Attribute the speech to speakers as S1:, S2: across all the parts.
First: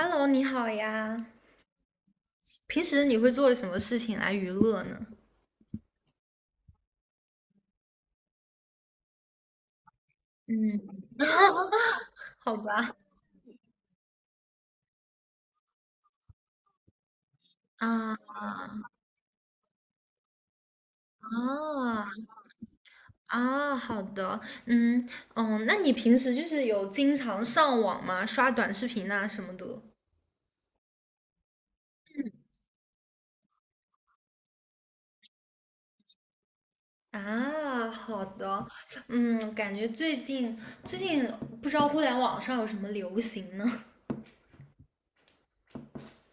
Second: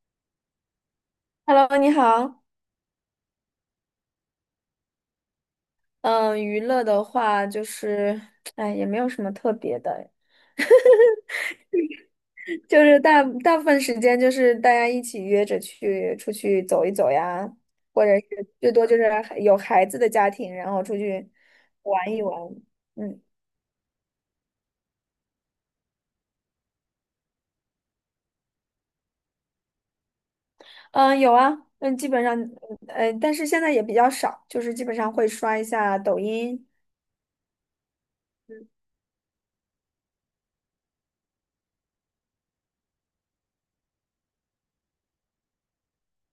S1: Hello，你好呀。
S2: Hello，你好。
S1: 平时你会做什么事情来娱乐呢？
S2: 嗯，娱乐的话就是，哎，也没有什么特别的，
S1: 嗯，好
S2: 就
S1: 吧。
S2: 是大部分时间就是大家一起约着去出去走一走呀，或者
S1: 啊
S2: 是最多就是有孩子的家庭，然后出去
S1: 啊
S2: 玩一玩。嗯
S1: 啊，好的。嗯嗯，那你平时就是有经常上网吗？刷短视频啊什么的？
S2: 嗯，有啊，嗯，基本上，哎但是现在也比较少，就是基本上会刷一下抖音。
S1: 啊，好的。嗯，感觉最近不知道互联网上有什么流行呢？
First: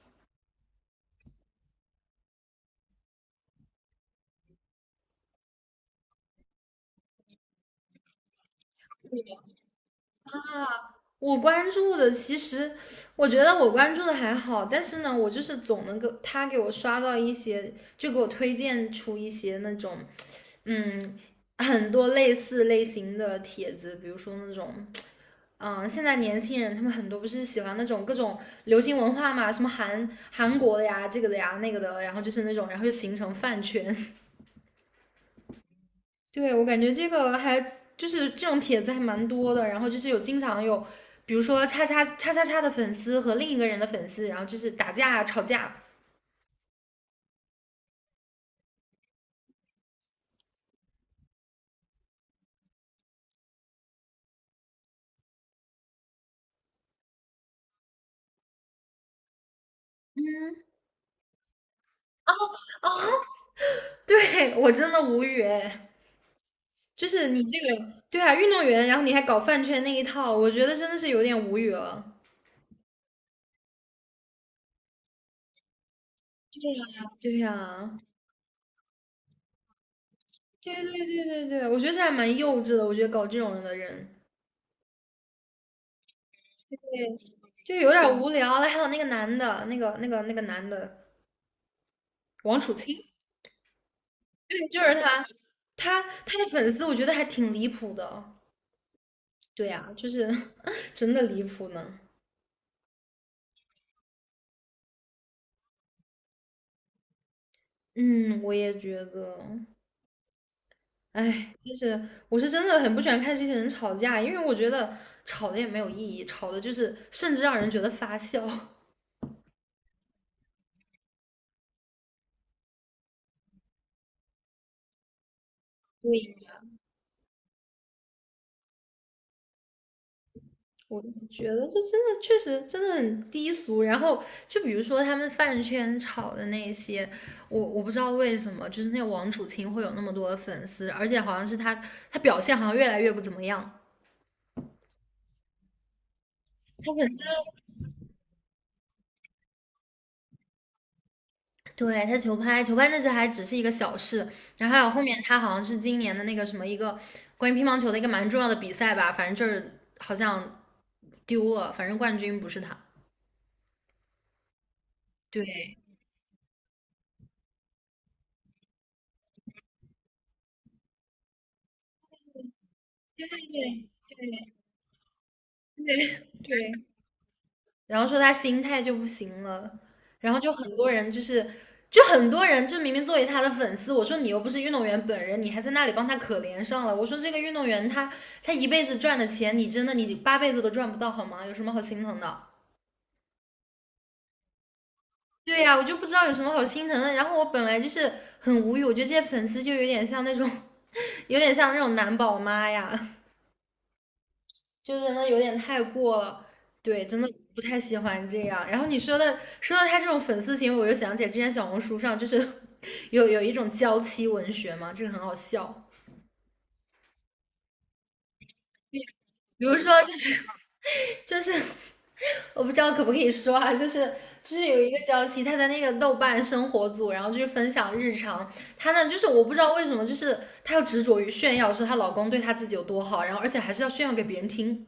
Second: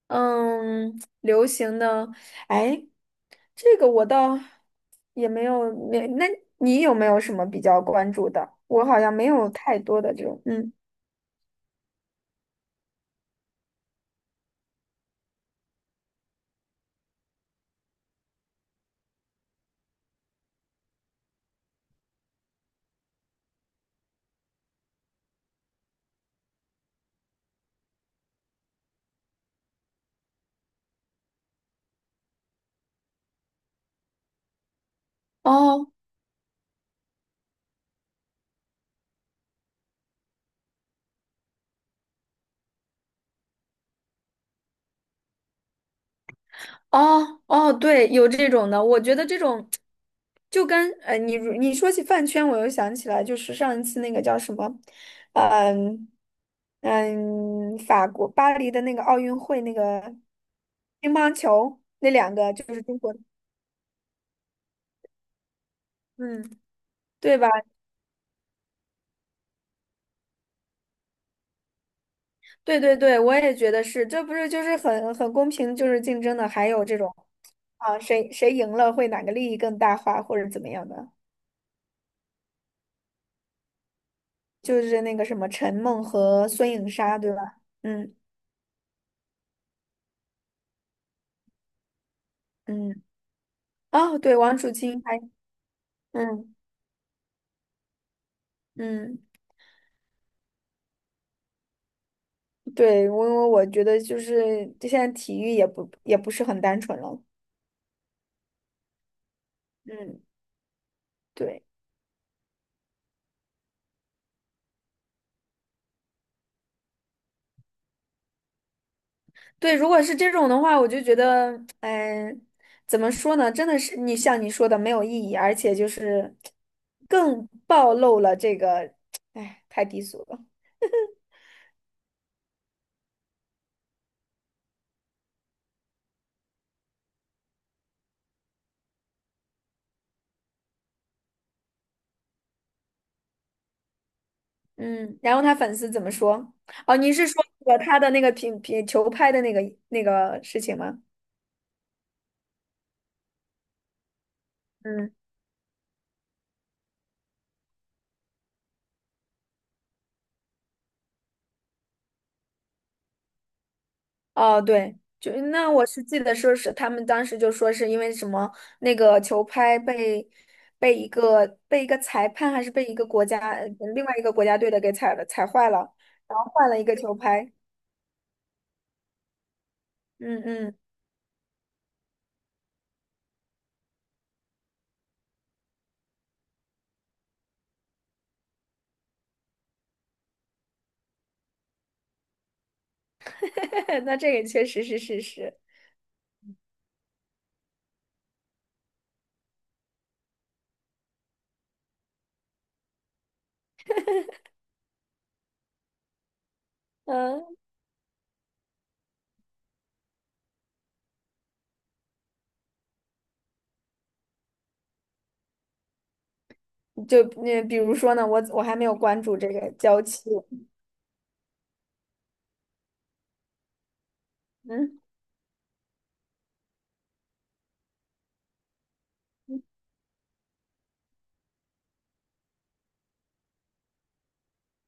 S2: 嗯，流行的，哎，这个我倒也没有，没，那你有没有什么比较关注的？我好像没有太多的这种，嗯。
S1: 我关注的其实，我觉得我关注的还好，但是呢，我就是总能够他给我刷到一些，就给我推荐出一些那种，嗯，很多类似类型的帖子，比如说那种，嗯，现在年轻人他们很多不是喜欢那种各种流行文化嘛，什么韩国的呀，这个的呀，那个的，然后就是那种，然后就形成饭圈。
S2: 哦，
S1: 对，我感觉这个还就是这种帖子还蛮多的，然后就是有经常有，比如说叉叉叉叉叉的粉丝和另一个人的粉丝，然后就是打架啊吵架。
S2: 哦，哦，对，有这种的，我觉得这种就跟你你说起饭圈，我又想起来，就是上一次那个叫什么。嗯嗯，法国巴黎的那个奥运会那个
S1: 嗯
S2: 乒乓球，那两个就是
S1: 哦，
S2: 中国的。
S1: 对，我真的无语哎，
S2: 嗯，
S1: 就是
S2: 对
S1: 你
S2: 吧？
S1: 这个，对啊，运动员，然后你还搞饭圈那一套，我觉得真的是有点无语了。
S2: 对对对，我也觉得是，这不是就是很公平，就是竞争的，还
S1: 对
S2: 有这
S1: 呀，
S2: 种
S1: 对
S2: 啊，
S1: 呀，
S2: 谁赢了会哪个利益更大化或者怎么
S1: 对
S2: 样
S1: 对
S2: 的，
S1: 对对对，我觉得这还蛮幼稚的，我觉得搞这种人的人
S2: 就是那个什么陈梦和孙
S1: 对
S2: 颖莎，对吧？
S1: 就有
S2: 嗯
S1: 点无聊了。还有那个男的，那个男的王楚钦，
S2: 嗯，哦，对，王
S1: 对，
S2: 楚
S1: 就是
S2: 钦还。
S1: 他，他的
S2: 嗯
S1: 粉丝我觉得还挺离谱的。
S2: 嗯，
S1: 对呀，就是 真的离谱呢。
S2: 对，我觉得就是现在体育也不是很单纯了。
S1: 嗯，我也觉得，
S2: 嗯。
S1: 哎，
S2: 对。
S1: 就是我是真的很不喜欢看这些人吵架，因为我觉得吵的也没有意义，吵的就是甚至让人觉得发笑。
S2: 对，如果是这种的话，我就觉得，哎，怎么说呢？真的是你像你说的没有意义，而且就
S1: 对，
S2: 是更暴露了这个，哎，太低俗了。
S1: 我觉得这真的确实真的很低俗。然后就比如说他们饭圈吵的那些，我不知道为什么，就是那个王楚钦会有那么多的粉丝，而且好像是他他表现好像越来越不怎么样。
S2: 嗯，然后他粉丝怎么说？
S1: 他
S2: 哦，你
S1: 粉丝
S2: 是说那个他的那个球拍的那个那个事情吗？
S1: 对他球拍，球拍那时还只是一个小事，然后还有后
S2: 嗯。
S1: 面他好像是今年的那个什么一个关于乒乓球的一个蛮重要的比赛吧，反正就是好像丢了，反正冠军不是他。
S2: 哦，对，就那
S1: 对
S2: 我是记得说是他们当时就说是因为什么那个球拍被一个裁判还是被一个
S1: 对
S2: 国家
S1: 对
S2: 另外一个国家队的给踩坏了，
S1: 对
S2: 然后换
S1: 对，
S2: 了一个球拍。
S1: 然后说他心态就不行了，然后
S2: 嗯
S1: 就很
S2: 嗯，
S1: 多人就是。就很多人就明明作为他的粉丝，我说你又不是运动员本人，你还在那里帮他可怜上了。我说这个运动员他一辈子赚的钱，你真的你八辈子都赚不到好吗？有什么好心疼的？
S2: 那这个确实是事实。
S1: 对呀，我就不知道有什么好心疼的。然后我本来就是很无语，我觉得这些粉丝就有点像那种，有点像那种男宝妈呀，就真的有点太过了。对，真的
S2: 嗯，
S1: 不太喜欢这样。然后你说的说到他这种粉丝行为，我就想起来之前小红书上就是 有一种娇妻文学嘛，这个很好笑。
S2: 就嗯，比如说呢，我还没有关注这
S1: 比
S2: 个
S1: 如说，
S2: 娇
S1: 就
S2: 妻。
S1: 是 就是，我不知道可不可以说啊，就是有一个
S2: 嗯，
S1: 娇妻，她在那个豆瓣生活组，然后就是分享日常。她呢，就是我不知道为什么，就是她要执着于炫耀，说她老公对她自己有多好，然后而且还是要炫耀给别人听。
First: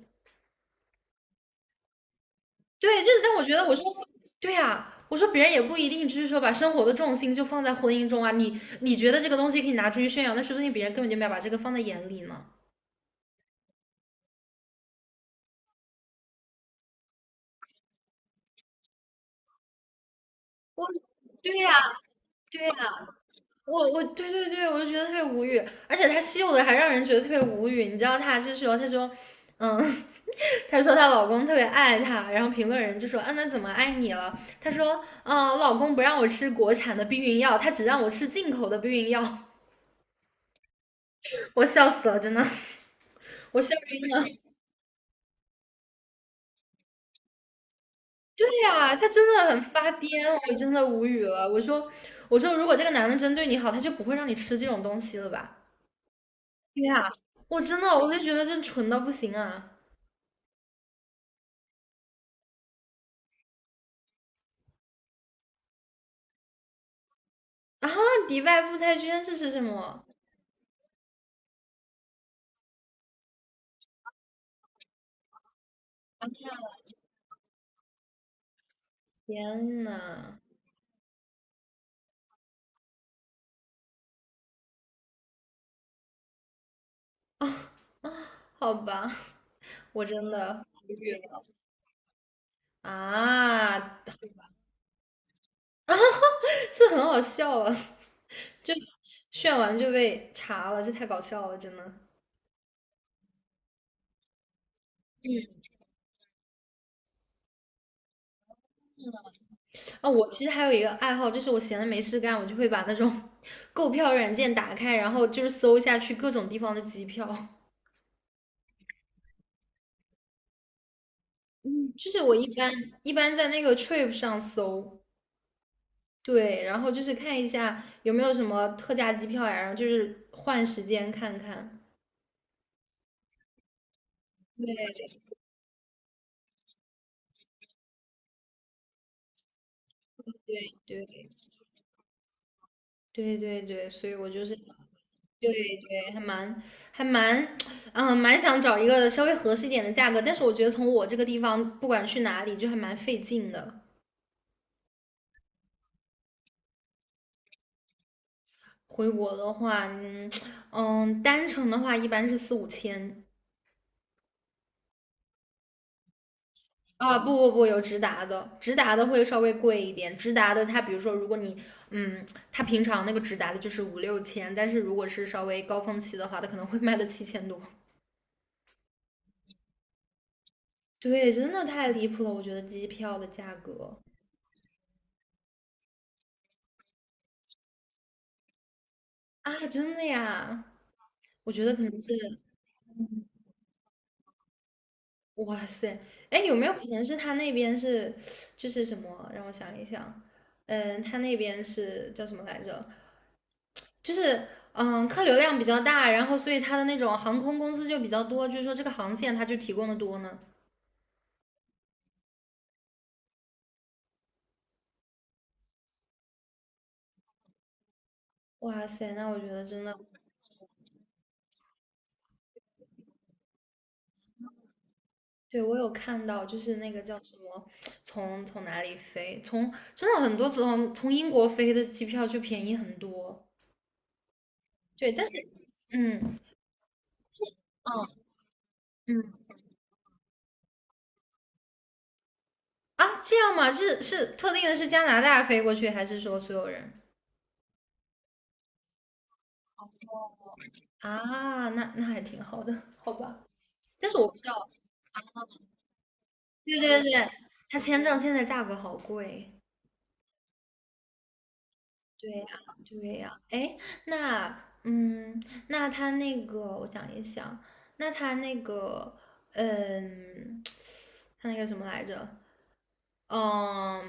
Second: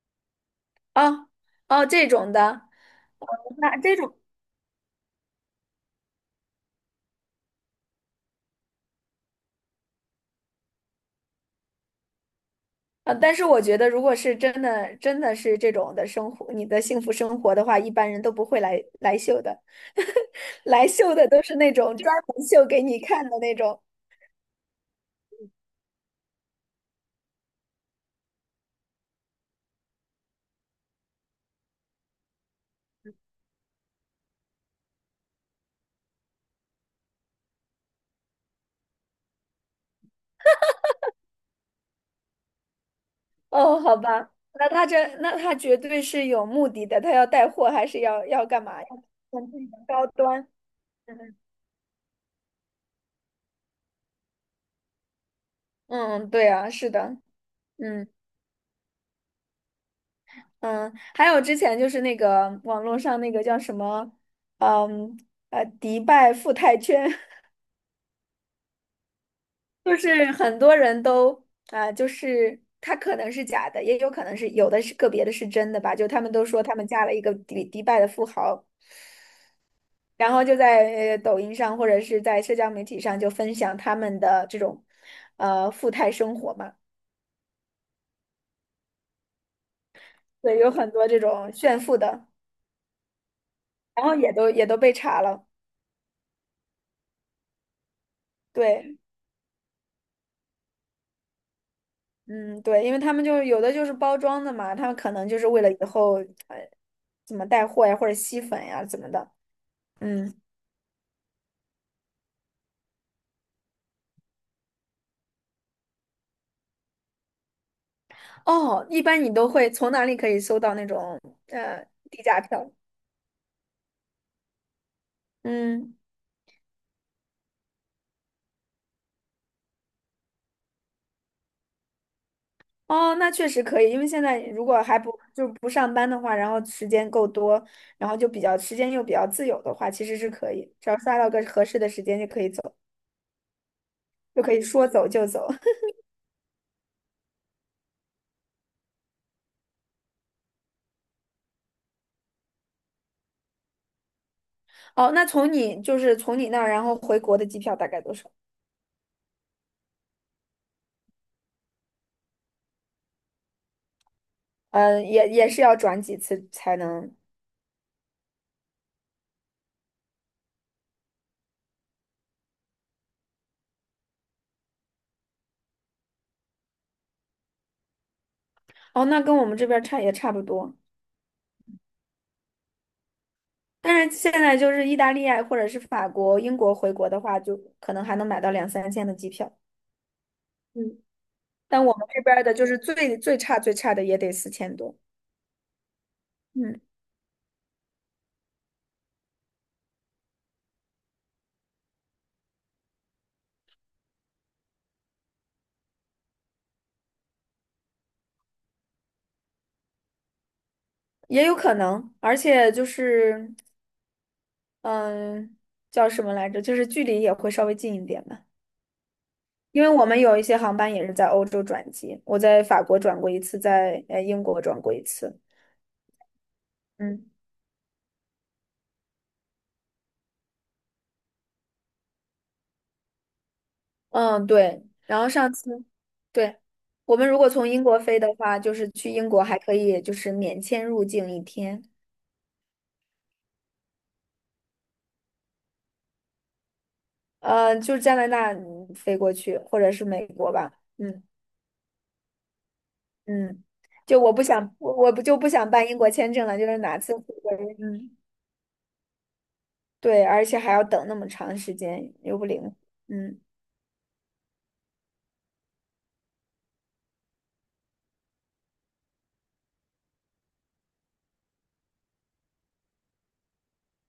S2: 哦哦，这种的，
S1: 对，就是，但我觉得，我
S2: 那
S1: 说，
S2: 这种。
S1: 对呀，我说别人也不一定就是说把生活的重心就放在婚姻中啊。你觉得这个东西可以拿出去炫耀，那说不定别人根本就没有把这个放在眼里呢。
S2: 啊，但是我觉得，如果是真的，真的是这种的生活，你的幸福生活的话，一般人都不会来秀的，来
S1: 我，
S2: 秀的都是
S1: 对呀，
S2: 那种专门
S1: 对
S2: 秀
S1: 呀、
S2: 给你看的那
S1: 我
S2: 种。
S1: 我对对对，我就觉得特别无语，而且他秀的还让人觉得特别无语。你知道他就是说，他说，嗯，他说她老公特别爱她，然后评论人就说，嗯，那怎么爱你了？她说，嗯，我老公不让我吃国产的避孕药，他只让我吃进口的避孕药，我笑死了，真的，我笑
S2: 哦，好
S1: 晕
S2: 吧，
S1: 了。
S2: 那他这，那他绝对是有目的的，他要带货还是要
S1: 对
S2: 要干嘛？要
S1: 呀、他真
S2: 让
S1: 的
S2: 自
S1: 很
S2: 己的
S1: 发癫，
S2: 高端。
S1: 我真的无语
S2: 嗯
S1: 了。我说，我说，如果这个男的真对你好，他就不会让你吃这种东西了吧？
S2: 嗯，嗯对啊，
S1: 对
S2: 是
S1: 呀、
S2: 的。
S1: 我真的，
S2: 嗯
S1: 我就觉得真蠢到不行啊。
S2: 嗯，还有之前就是那个网络上那个叫什么。嗯迪拜富态圈。
S1: 啊，迪拜富太圈这是什
S2: 就
S1: 么？
S2: 是很多人都啊、就是他可能是假的，也有可能是有的是个别的是真的吧。就他们都
S1: 啊
S2: 说他们嫁了一个迪拜的富豪，
S1: 天
S2: 然
S1: 呐，
S2: 后就在抖音上或者是在社交媒体上就分享他们的这种富态生活嘛。
S1: 哦好吧，我真
S2: 对，
S1: 的
S2: 有很
S1: 无
S2: 多
S1: 语
S2: 这
S1: 了
S2: 种炫富的，
S1: 啊！
S2: 然后也都被查了。
S1: 这很好笑啊，就
S2: 对，
S1: 炫完就被查了，这太搞笑了，真的。
S2: 嗯，对，因为他们就有的就是包装的嘛，他们可能就是为了以后呃怎么带货呀或者吸粉呀怎么的。
S1: 啊，我
S2: 嗯。
S1: 其实还有一个爱好，就是我闲的没事干，我就会把那种 购票软件打开，然后就是搜一下去各种地方的机票。
S2: 哦，一般你都会从哪里可以搜到那种呃
S1: 就是
S2: 低
S1: 我
S2: 价
S1: 一
S2: 票？
S1: 般一般在那个 Trip 上搜，
S2: 嗯，
S1: 对，然后就是看一下有没有什么特价机票呀，然后就是换时间看看。
S2: 哦，那确实可以，因为现在如
S1: 对
S2: 果还不
S1: 对
S2: 就不上班的话，然后时间够多，然后就比较时间又比较自由的话，其实是可以，只要刷到
S1: 对
S2: 个合适的时间就可以走，
S1: 对对对，所以我
S2: 就
S1: 就
S2: 可
S1: 是
S2: 以说走就走。
S1: 对 对，还蛮还蛮，嗯，蛮想找一个稍微合适一点的价格，但是我觉得从我这个地方，不管去哪里，就还蛮费劲的。
S2: 哦，那从你就是从你那儿然后回国的机票大概多少？
S1: 回国的话，嗯嗯，单程的话一般是4、5千，
S2: 嗯，也是要转几次才能。
S1: 啊，不不不，有直达的，直达的会稍微贵一点。直达的，它比如说，如果你，嗯，它平常那个直达的就是5、6千，但是如果是稍微高峰期的话，它可能会卖到7000多。
S2: 哦，那跟我们这边儿差也差不多。
S1: 对，真的太离谱了，我觉得机票的价格
S2: 但是现在就是意大利啊，或者是法国、英国回国的话，就可能还能买到两三千的机票。
S1: 啊，真的呀，
S2: 嗯，
S1: 我觉得可
S2: 但
S1: 能
S2: 我们
S1: 是，
S2: 这边儿的就是最差的也得四千多。
S1: 哇塞，哎，有没有
S2: 嗯，
S1: 可能是他那边是，就是什么？让我想一想，嗯，他那边是叫什么来着？就是嗯，客流量比较大，然后所以它的那种航空公司就比较多，就是说这个航线它就提供的多呢。
S2: 也有可能，而且就是嗯，叫什么来着？就是距离也会稍微近一点嘛。
S1: 哇塞，那我觉得
S2: 因
S1: 真
S2: 为
S1: 的，
S2: 我们有一些航班也是在欧洲转机，我在法国转过一次，在英国转过一次。
S1: 对我有看到，就是那个叫
S2: 嗯。
S1: 什么，从哪里飞，从真的很多从英国飞的机票就便宜很多。
S2: 嗯，对。
S1: 对，
S2: 然
S1: 但
S2: 后
S1: 是
S2: 上次，
S1: 嗯
S2: 对，我们如果从英国
S1: 嗯
S2: 飞的话，就是去英
S1: 嗯
S2: 国还可以就是免签入境一天。
S1: 啊，这样吗？是是特定的是加拿大飞过去，还是说所有人？
S2: 就是加拿大嗯飞过去，或者是美国吧。嗯
S1: 啊，那那还挺好的，好吧。
S2: 嗯，
S1: 但是
S2: 就
S1: 我
S2: 我
S1: 不
S2: 不
S1: 知道，
S2: 想，我不就不想办英国签证了，就是
S1: 对
S2: 哪
S1: 对
S2: 次回
S1: 对，
S2: 国。
S1: 他签
S2: 嗯，
S1: 证现在价格好贵。
S2: 对，而且还要等那么长时间，
S1: 对
S2: 又
S1: 呀，
S2: 不灵活。
S1: 对呀，
S2: 嗯。
S1: 哎，那，嗯，那他那个，我想一想，那他那个，嗯，他那个什么来着？嗯，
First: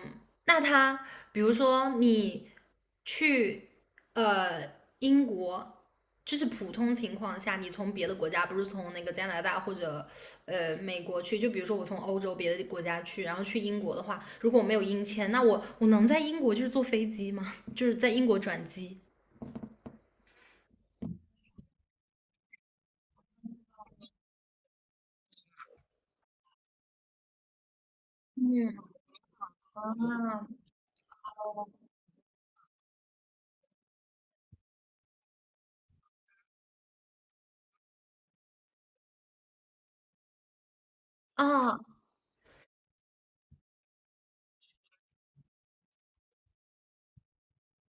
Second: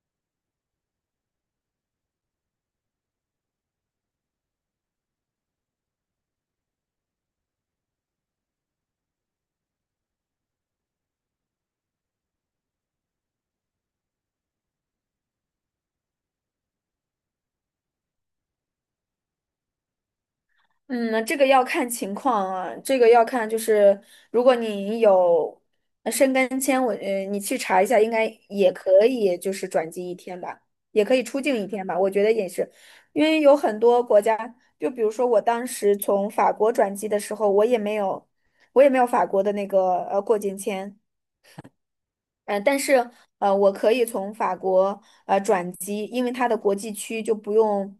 S1: 那他比如说你去呃英国，就是普通情况下，你从别的国家，不是从那个加拿大或者美国去，就比如说我从欧洲别的国家去，然后去英国的话，如果我没有英签，那我能在英国就是坐飞机吗？就是在英国转机？
S2: 嗯，这个要看情况啊，这个要看就是，如果你有申根签，我你去查一下，应该也
S1: 嗯
S2: 可以，就是转机一天吧，
S1: 啊
S2: 也可以出境一天吧，我觉得也是，因为有很多国家，就比如说我当时从法国转机的时候，我也没有，我也没有法国的那个过境签。
S1: 啊
S2: 但是我可以从法国转机，因为它的国际区就不用，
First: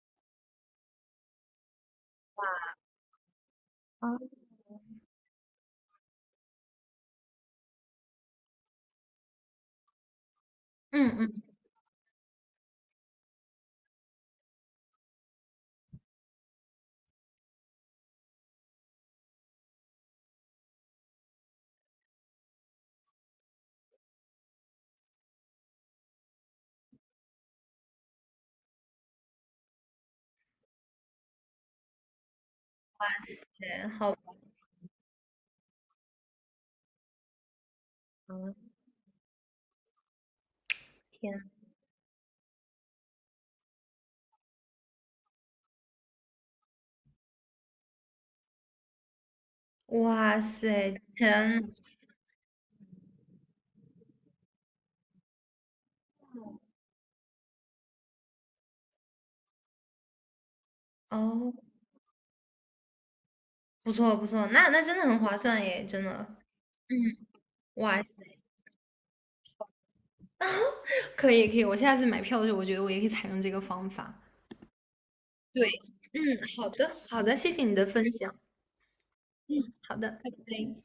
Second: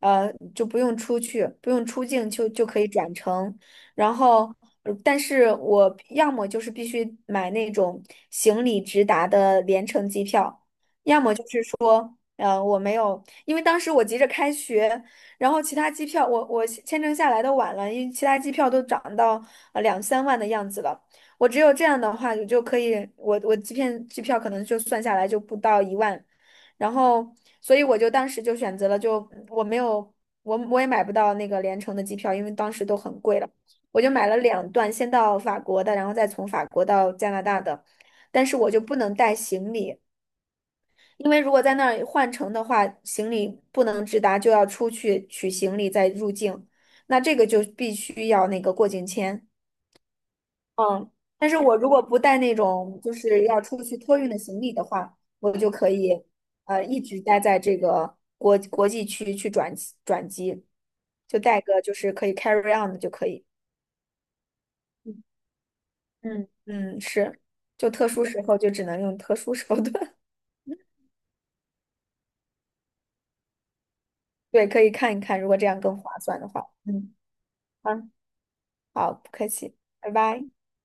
S2: 就不用出去，不用出境就可以转乘。然
S1: 啊！
S2: 后，但是我要么就是必须买那种行李直达的联程机票，
S1: 嗯
S2: 要么
S1: 嗯，
S2: 就是说，我没有，因为当时我急着开学，然后其他机票我签证下来的晚了，因为其他机票都涨到两三万的样子了。我只有这样的话，你就可以，我机票可能就算下来就不到一万，然后，所以我就当时就选择了就，我没有，我也买不到那个联程的机票，因为当时都很贵了，
S1: 对，
S2: 我就
S1: 好
S2: 买
S1: 吧，
S2: 了两段，先到法国的，然后再从法国到加拿大的，但是我
S1: 嗯
S2: 就不能带行李，因为
S1: 天，
S2: 如果在那儿换乘的话，行李不能直达，就要出去取行李再入境，那这个就必须要那个过境签。
S1: 哇塞，
S2: 嗯，但是
S1: 天，
S2: 我如果不带那种就是要出去托运的行李的话，我就可以一直待在这个国际区去转机。就
S1: 哦。
S2: 带个就是可以 carry on 的就可以。
S1: 不错不错，那那真的很划算耶，真的。
S2: 嗯
S1: 嗯，
S2: 嗯，是，就
S1: 哇
S2: 特
S1: 塞
S2: 殊时候就只能用特殊手段。
S1: 可以可以，我下次买票的时候，我觉得我也可以采用这个方法。
S2: 对，可以看一看，如果这
S1: 对，
S2: 样更划
S1: 嗯，
S2: 算的话。
S1: 好的
S2: 嗯，
S1: 好的，谢谢你的
S2: 好，
S1: 分享。
S2: 好，不客
S1: 嗯，
S2: 气，
S1: 好的，
S2: 拜
S1: 拜
S2: 拜。
S1: 拜。